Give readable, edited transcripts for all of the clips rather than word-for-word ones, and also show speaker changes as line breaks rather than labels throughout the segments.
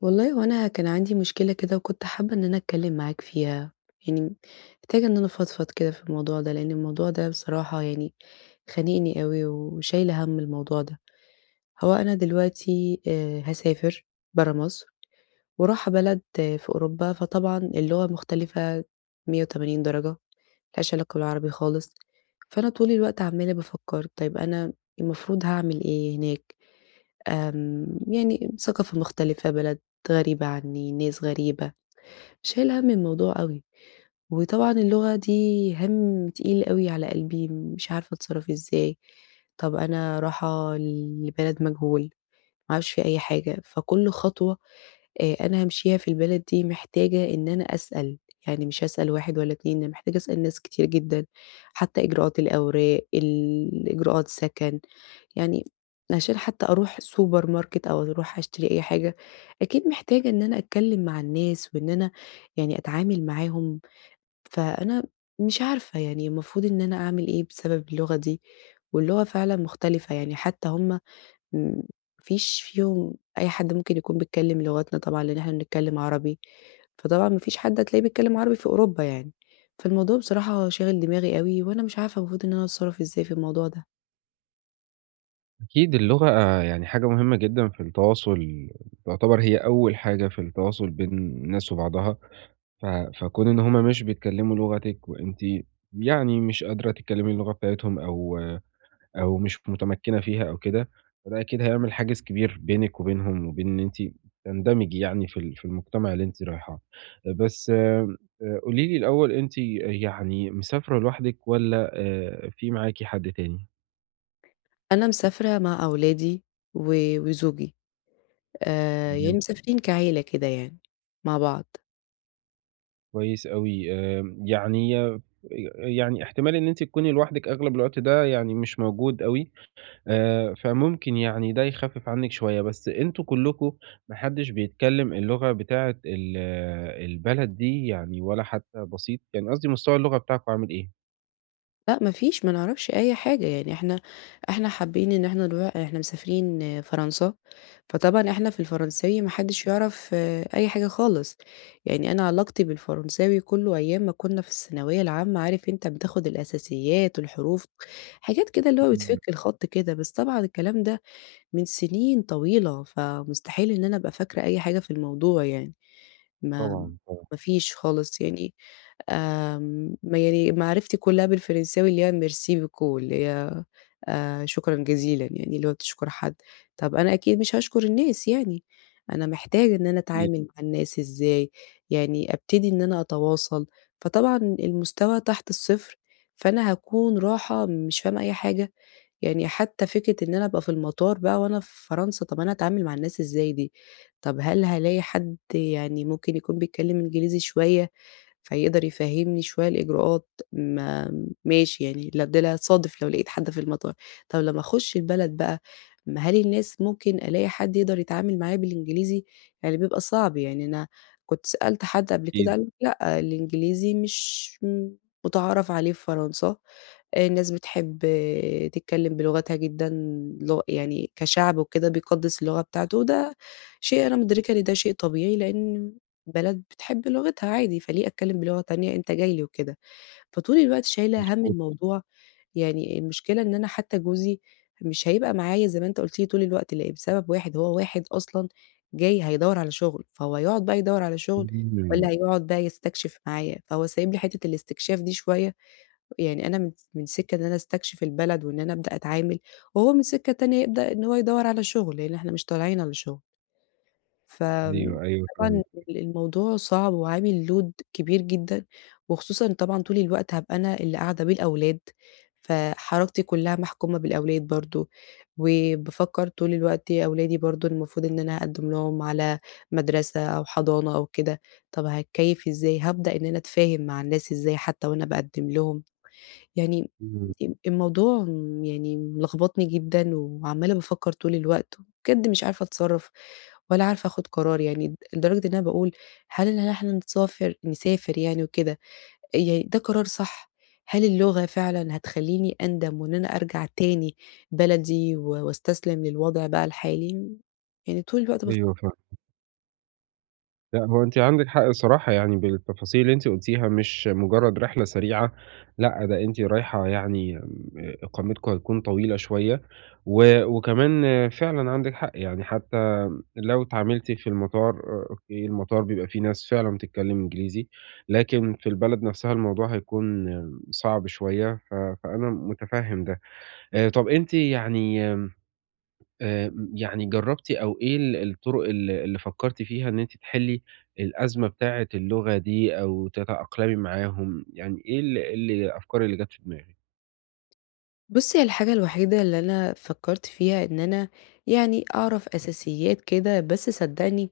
والله هو أنا كان عندي مشكلة كده وكنت حابة إن أنا أتكلم معاك فيها، يعني محتاجة إن أنا أفضفض كده في الموضوع ده، لأن الموضوع ده بصراحة يعني خانقني أوي وشايلة هَم الموضوع ده. هو أنا دلوقتي هاسافر برّه مصر ورايحة بلد في أوروبا، فطبعًا اللغة مختلفة 180 درجة مالهاش علاقة بالعربي خالص، فأنا طول الوقت عمّالة بافكّر طيب أنا المفروض هاعمل إيه هناك؟ يعني ثقافة مختلفة، بلد غريبة عنّي، ناس غريبة، شايلة هَم الموضوع أوي، وطبعًا اللغة دي هَم تقيل أوي على قلبي، مش عارفة أتصرّف إزاي، طَب أنا رايحة لبلد مجهول، ما أعرفش فيه أي حاجة، فكُلّ خطوة أنا هامشيها في البلد دي محتاجة إن أنا أسأل، يعني مش هاسأل 1 ولا 2، أنا محتاجة أسأل ناس كتير جدًا، حتى إجراءات الأوراق، إجراءات سكن، يعني عشان حتى أروح سوبر ماركت أو أروح أشتري أي حاجة، أكيد محتاجة إن أنا أتكلم مع الناس وإن أنا يعني أتعامل معاهم، فأنا مش عارفة يعني المفروض إن أنا أعمل إيه بسبب اللغة دي، واللغة فعلًا مختلفة، يعني حتى هُم ما فيش فيهم أي حد ممكن يكون بيتكلّم لغتنا طبعًا، لإن إحنا بنتكلّم عربي، فطبعًا ما فيش حد هتلاقيه بيتكلّم عربي في أوروبا يعني، فالموضوع بصراحة شاغل دماغي أوي، وأنا مش عارفة المفروض إن أنا أتصرّف إزاي في الموضوع ده.
أكيد اللغة يعني حاجة مهمة جدًا في التواصل، تعتبر هي أول حاجة في التواصل بين الناس وبعضها، ف فكون إن هم مش بيتكلموا لغتِك وأنتِ يعني مش قادرة تتكلمي اللغة بتاعتهم أو مش متمكنة فيها أو كده، فده أكيد هيعمل حاجز كبير بينِك وبينهم وبين إن أنتِ تندمجي يعني في في المجتمع اللي أنتِ رايحاه. بس قولي لي الأول أنتِ يعني مسافرة لوحدِك والّا في معاكِ حد تاني؟
أنا مسافرة مع أولادي و وزوجي، يعني مسافرين كعيلة كده يعني مع بعض.
كويس أوي، يعني يعني احتمال إن أنتِ تكوني لوحدِك أغلب الوقت ده يعني مش موجود أوي، فممكن يعني ده يخفف عنِك شوية، بس أنتم كلكم ما حدش بيتكلم اللغة بتاعة البلد دي يعني ولا حتى بسيط؟ يعني قصدي مستوى اللغة بتاعكم عامل إيه؟
لأ ما فيش، ما نعرفش أي حاجة، يعني إحنا حابين إن إحنا نروح إحنا مسافرين فرنسا، فطبعًا إحنا في الفرنساوي ما حدش يعرف أي حاجة خالص، يعني أنا علاقتي بالفرنساوي كله أيام ما كنا في الثانوية العامة، عارف أنت بتاخد الأساسيات، الحروف، حاجات كده اللي هو
إمم،
بتفك الخط كده، بس طبعًا الكلام ده من سنين طويلة، فمستحيل إن أنا أبقى فاكرة أي حاجة في الموضوع يعني. ما
طبعًا، طبعًا،
ما فيش خالص يعني ما يعني معرفتي كلّها بالفرنساوي اللي هي merci beaucoup اللي هي شكرًا جزيلًا يعني اللي هو بتشكر حد، طب أنا أكيد مش هاشكر الناس يعني، أنا محتاجة إن أنا
أكيد،
أتعامل مع الناس إزاي، يعني أبتدي إن أنا أتواصل، فطبعًا المستوى تحت الصفر، فأنا هاكون رايحة مش فاهمة أي حاجة. يعني حتى فكرة إن أنا أبقى في المطار بقى وأنا في فرنسا، طَب أنا هاتعامل مع الناس إزاي دي؟ طَب هل هالاقي حد يعني ممكن يكون بيتكلم إنجليزي شوية، فيقدر يفهّمني شوية الإجراءات؟ ما ماشي يعني ده لا هاتصادف لو لقيت حد في المطار، طَب لمّا أخُش البلد بقى، ما هل الناس ممكن ألاقي حد يقدر يتعامل معايا بالإنجليزي؟ يعني بيبقى صعب، يعني أنا كنت سألت حد قبل كده
أكيد،
قال لأ، الإنجليزي مش متعارف عليه في فرنسا. الناس بتحب تتكلّم بلغتها جدًا، لغ يعني كشعب وكده بيقدّس اللغة بتاعته، وده شيء أنا مُدركة إن ده شيء طبيعي، لإن بلد بتحب لغتها عادي، فليه أتكلّم بلغة تانية أنت جاي لي وكده، فطول الوقت شايلة هَم
مضبوط،
الموضوع، يعني المشكلة إن أنا حتى جوزي مش هيبقى معايا زي ما أنت قُلت لي طول الوقت، لأ بسبب واحد هو واحد أصلًا جاي هيدوّر على شُغل، فهو هيقعد بقى يدوّر على شُغل
إمم،
والّا هيقعد بقى يستكشف معايا، فهو سايب لي حتّة الاستكشاف دي شوية يعني أنا من سِكة إن أنا أستكشف البلد وإن أنا أبدأ أتعامل، وهو من سِكة تانية يبدأ إن هو يدوّر على شُغل، لإن إحنا مش طالعين على شُغل.
أيوه، أيوه
فطبعًا
فاهمِك،
الموضوع صعب وعامل load كبير جدًا، وخصوصًا طبعًا طول الوقت هابقى أنا اللي قاعدة بيه الأولاد، فحركتي كُلّها محكومة بالأولاد برضه، وبافكّر طول الوقت أولادي برضه المفروض إن أنا أقدّم لهم على مدرسة أو حضانة أو كده، طَب هاتكيّف إزاي، هابدأ إن أنا أتفاهم مع الناس إزاي حتى وأنا باقدّم لهم. يعني
إمم،
الموضوع يعني ملخبطني جدًا وعمّالة بافكّر طول الوقت، وبجد مش عارفة أتصرّف ولا عارفة آخُد قرار يعني، لدرجة إن أنا باقول هل إن إحنا نسافر نسافر يعني وكده، يعني ده قرار صح؟ هل اللغة فعلًا هتخلّيني أندم وإن أنا أرجع تاني بلدي و واستسلم للوضع بقى الحالي؟ يعني طول الوقت بافكّر.
أيوه فاهمِك. لأ، هو أنتِ عندِك حق الصراحة يعني بالتفاصيل اللي أنتِ قُلتيها، مش مجرد رحلة سريعة، لأ، ده أنتِ رايحة يعني إقامتكم هتكون طويلة شوية، وكمان فعلًا عندِك حق، يعني حتى لو اتعاملتِ في المطار أوكي، المطار بيبقى فيه ناس فعلًا بتتكلم إنجليزي، لكن في البلد نفسها الموضوع هيكون صعب شوية، فأنا متفهم ده. طب أنتِ يعني يعني جرّبتِ أو إيه الطُرق اللي فكّرتِ فيها إن أنتِ تحلّي الأزمة بتاعة اللغة دي أو تتأقلمي معاهم؟ يعني إيه إيه الأفكار اللي جات في دماغِك؟
بُصّي، هي الحاجة الوحيدة اللي أنا فكّرت فيها إن أنا يعني أعرف أساسيات كده، بس صدّقني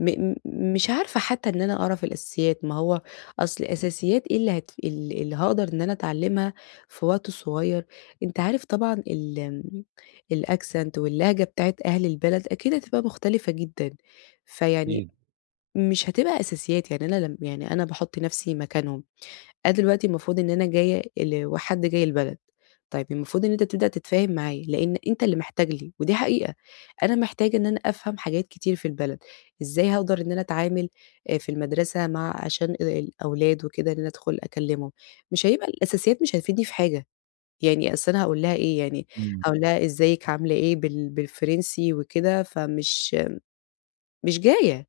م م مش عارفة حتى إن أنا أقرا في الأساسيات، ما هو أصل الأساسيات إيه اللي هت ال اللي هاقدر إن أنا أتعلمها في وقت صغير، أنت عارف طبعًا ال آمم، الaccent واللهجة بتاعة أهل البلد أكيد هتبقى مختلفة جدًا، فيعني
أكيد.
مش هتبقى أساسيات، يعني أنا لم يعني أنا باحط نفسي مكانهم. أنا دلوقتي المفروض إن أنا جاية وحد جاي البلد، طيب المفروض إن أنت تبدأ تتفاهم معاه، لإن أنت اللي محتاج لي، ودي حقيقة، أنا محتاجة إن أنا أفهم حاجات كتير في البلد، إزاي هاقدر إن أنا أتعامل في المدرسة مع عشان الأولاد وكده إن أنا أدخل أكلمهم، مش هيبقى الأساسيات مش هتفيدني في حاجة، يعني أصل أنا هاقول لها إيه يعني،
إمم.
هاقول لها إزيِك عاملة إيه بالفرنسي وكده، فمش مش جاية.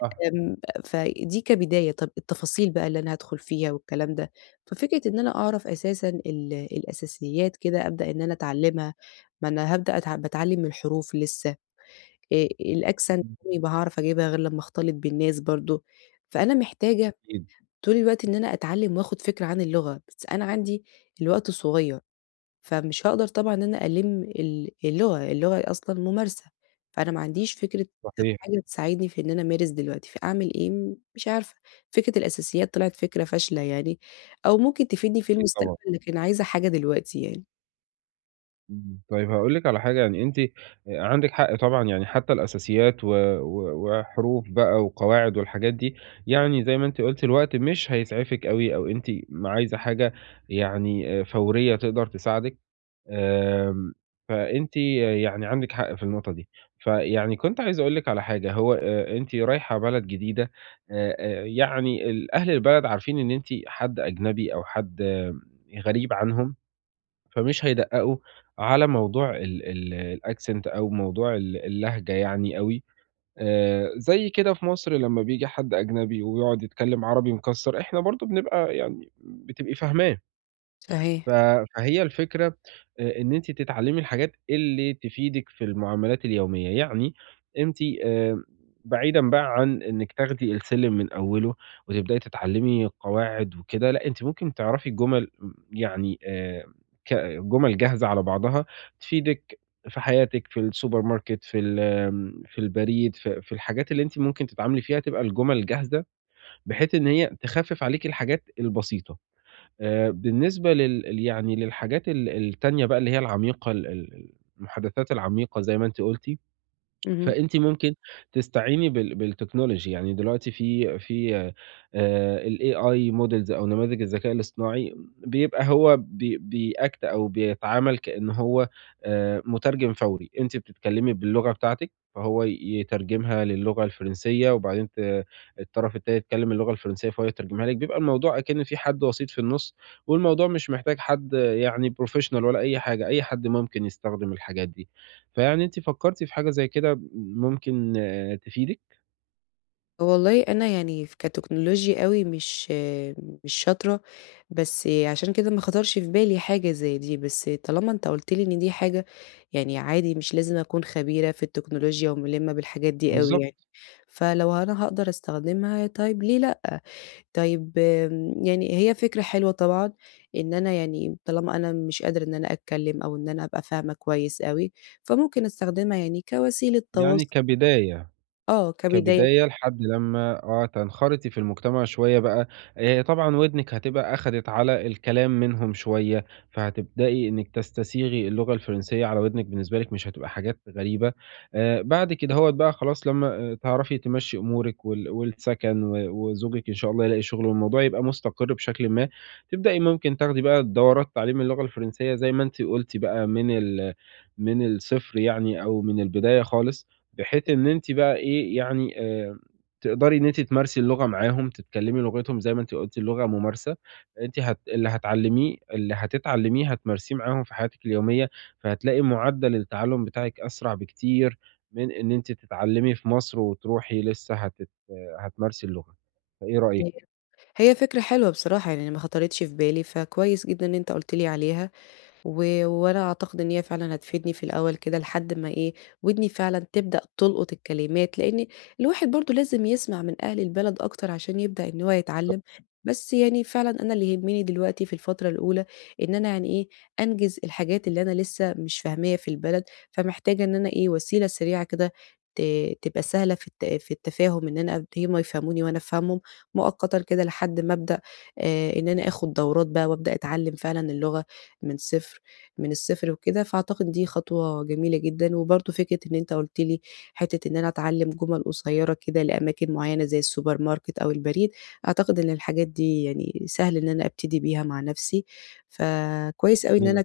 صح.
آمم، فدي كبداية، طَب التفاصيل بقى اللي أنا هادخل فيها والكلام ده، ففكرة إن أنا أعرف أساسًا الأساسيات كده أبدأ إن أنا أتعلّمها، ما أنا هابدأ باتعلّم من الحروف لسه، آآ الaccent عمري ما هاعرف أجيبها غير لمّا أختلط بالناس برضه، فأنا محتاجة
أكيد.
طول الوقت إن أنا أتعلّم وآخُد فكرة عن اللغة، بس أنا عندي الوقت صغير. فمش هاقدر طبعًا إن أنا ألِم اللغة، اللغة أصلًا ممارسة، فأنا ما عنديش فكرة أو
صحيح.
حاجة تساعدني في إن أنا أمارس دلوقتي، فأعمل إيه؟ مش عارفة، فكرة الأساسيات طلعت فكرة فاشلة يعني، أو ممكن تفيدني في
أكيد طبعًا.
المستقبل لكن عايزة حاجة دلوقتي يعني.
إمم. طيب هاقول لِك على حاجة، يعني أنتِ عندِك حق طبعًا، يعني حتّى الأساسيات و و وحروف بقى وقواعد والحاجات دي، يعني زي ما أنتِ قُلتِ الوقت مش هيسعفِك أوي أو أنتِ عايزة حاجة يعني فورية تقدر تساعدِك. آمم، فأنتِ يعني عندِك حق في النقطة دي. فيعني كنت عايز أقول لِك على حاجة، هو أنتِ رايحة بلد جديدة يعني أهل البلد عارفين إن أنتِ حد أجنبي أو حد غريب عنهم، فمش هيدقّقوا على موضوع ال ال الaccent أو موضوع اللهجة يعني أوي. زي كده في مصر لمّا بييجي حد أجنبي ويقعد يتكلم عربي مكسّر، إحنا برضه بنبقى يعني بتبقي فاهماه.
صحيح.
ف فهي الفكرة إن أنتِ تتعلّمي الحاجات اللي تفيدِك في المعاملات اليومية، يعني أنتِ آآ بعيدًا بقى عن إنِّك تاخدي السلِّم من أوّله وتبدئي تتعلّمي قواعد وكده، لأ أنتِ ممكن تعرفي جُمل يعني ك جُمل جاهزة على بعضها تفيدِك في حياتِك، في السوبر ماركت، في ال آمم في البريد، في الحاجات اللي أنتِ ممكن تتعاملي فيها تبقى الجُمل جاهزة، بحيث إن هي تخفِّف عليكِ الحاجات البسيطة. بالنسبة يعني للحاجات التانية بقى اللي هي العميقة ال ال المحادثات العميقة زي ما أنتِ قُلتِ،
اهم.
فأنتِ ممكن تستعيني بالتكنولوجي، يعني دلوقتي في الAI models أو نماذج الذكاء الاصطناعي بيبقى هو بيact أو بيتعامل كإن هو مترجم فوري، أنتِ بتتكلمي باللغة بتاعتِك، فهو يترجمها للغة الفرنسية، وبعدين الطرف التاني يتكلم اللغة الفرنسية فهو يترجمها لِك، بيبقى الموضوع أكِن في حد وسيط في النُص، والموضوع مش محتاج حد يعني professional ولا أي حاجة، أي حد ممكن يستخدم الحاجات دي. فيعني أنتِ فكرتِ في حاجة زي كده ممكن تفيدِك؟
والله أنا يعني كتكنولوجيا أوي مش شاطرة، بس عشان كده ما خطرش في بالي حاجة زي دي، بس طالما أنت قُلت لي إن دي حاجة يعني عادي مش لازم أكون خبيرة في التكنولوجيا وملِّمة بالحاجات دي أوي يعني.
بالضبط،
فلو أنا هاقدر أستخدمها طيب ليه لأ؟ طيب يعني هي فكرة حلوة طبعًا إن أنا يعني طالما أنا مش قادرة إن أنا أتكلم أو إن أنا أبقى فاهمة كويس أوي، فممكن أستخدمها يعني كوسيلة
يعني
تواصل
كبداية.
آه، كبداية
كبداية لحد لمّا تنخرطي في المجتمع شوية بقى، طبعًا ودنِك هتبقى أخدِت على الكلام منهم شوية، فهتبدئي إنِّك تستسيغي اللغة الفرنسية على ودنِك، بالنسبة لِك مش هتبقى حاجات غريبة. بعد كدهوّة بقى خلاص لمّا تعرفي تمشّي أمورِك والسكن وزوجِك إن شاء الله يلاقي شغل والموضوع يبقى مستقر بشكلٍ ما، تبدئي ممكن تاخدي بقى دورات تعليم اللغة الفرنسية زي ما أنتِ قُلتِ بقى من من الصفر يعني أو من البداية خالص. بحيث إن أنتِ بقى إيه، يعني تقدري إن أنتِ تمارسي اللغة معاهم، تتكلّمي لغتهم زي ما أنتِ قُلتِ اللغة ممارسة، أنتِ اللي هتتعلّميه هتمارسيه معاهم في حياتِك اليومية، فهتلاقي معدّل التعلُّم بتاعِك أسرع بكتير من إن أنتِ تتعلّمي في مصر وتروحي لسه هتمارسي اللغة، فإيه رأيِك؟
إمم. هي فكرة حلوة بصراحة، يعني ما خطرتش في بالي، فكويس جدًا إن أنت قُلت لي عليها، و وأنا أعتقد إن هي فعلًا هتفيدني في الأول كده لحد ما إيه، ودني فعلًا تبدأ تلقط الكلمات، لإن الواحد برضه لازم يسمع من أهل البلد أكتر عشان يبدأ إن هو يتعلّم، بس يعني فعلًا أنا اللي يهمني دلوقتي في الفترة الأولى إن أنا يعني إيه، أنجز الحاجات اللي أنا لسه مش فاهماها في البلد، فمحتاجة إن أنا إيه، وسيلة سريعة كده ت تبقى سهلة في التفاهم إن أنا هُم يفهموني وأنا أفهمهم مؤقتًا كده لحد ما أبدأ إن أنا آخُد دورات بقى وأبدأ أتعلّم فعلًا اللغة، من صفر من الصفر وكده، فأعتقد دي خطوة جميلة جدًا، وبرضه فكرة إن أنت قُلت لي حتّة إن أنا أتعلّم جُمل قصيّرة كده لأماكن معيّنة زي السوبر ماركت أو البريد، أعتقد إن الحاجات دي يعني سهل إن أنا أبتدي بيها مع نَفْسي، فكويس أوي إن
جميل
أنا
أوي.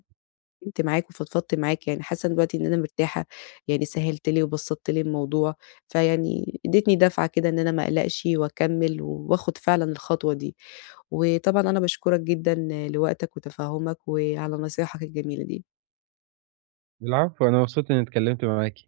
اتكلمت معاك وفضفضت معاك يعني حاسة دلوقتي إن أنا مرتاحة، يعني سهّلت لي وبسّطت لي الموضوع، فيعني ادّيتني دفعة كده إن أنا ما أقلقش وأكمّل وآخُد فعلًا الخطوة دي، وطبعًا أنا باشكرك جدًا لوقتك وتفهُّمك وعلى نصايحك الجميلة دي.
العفو، أنا مبسوط إنّي اتكلّمت معاكِ.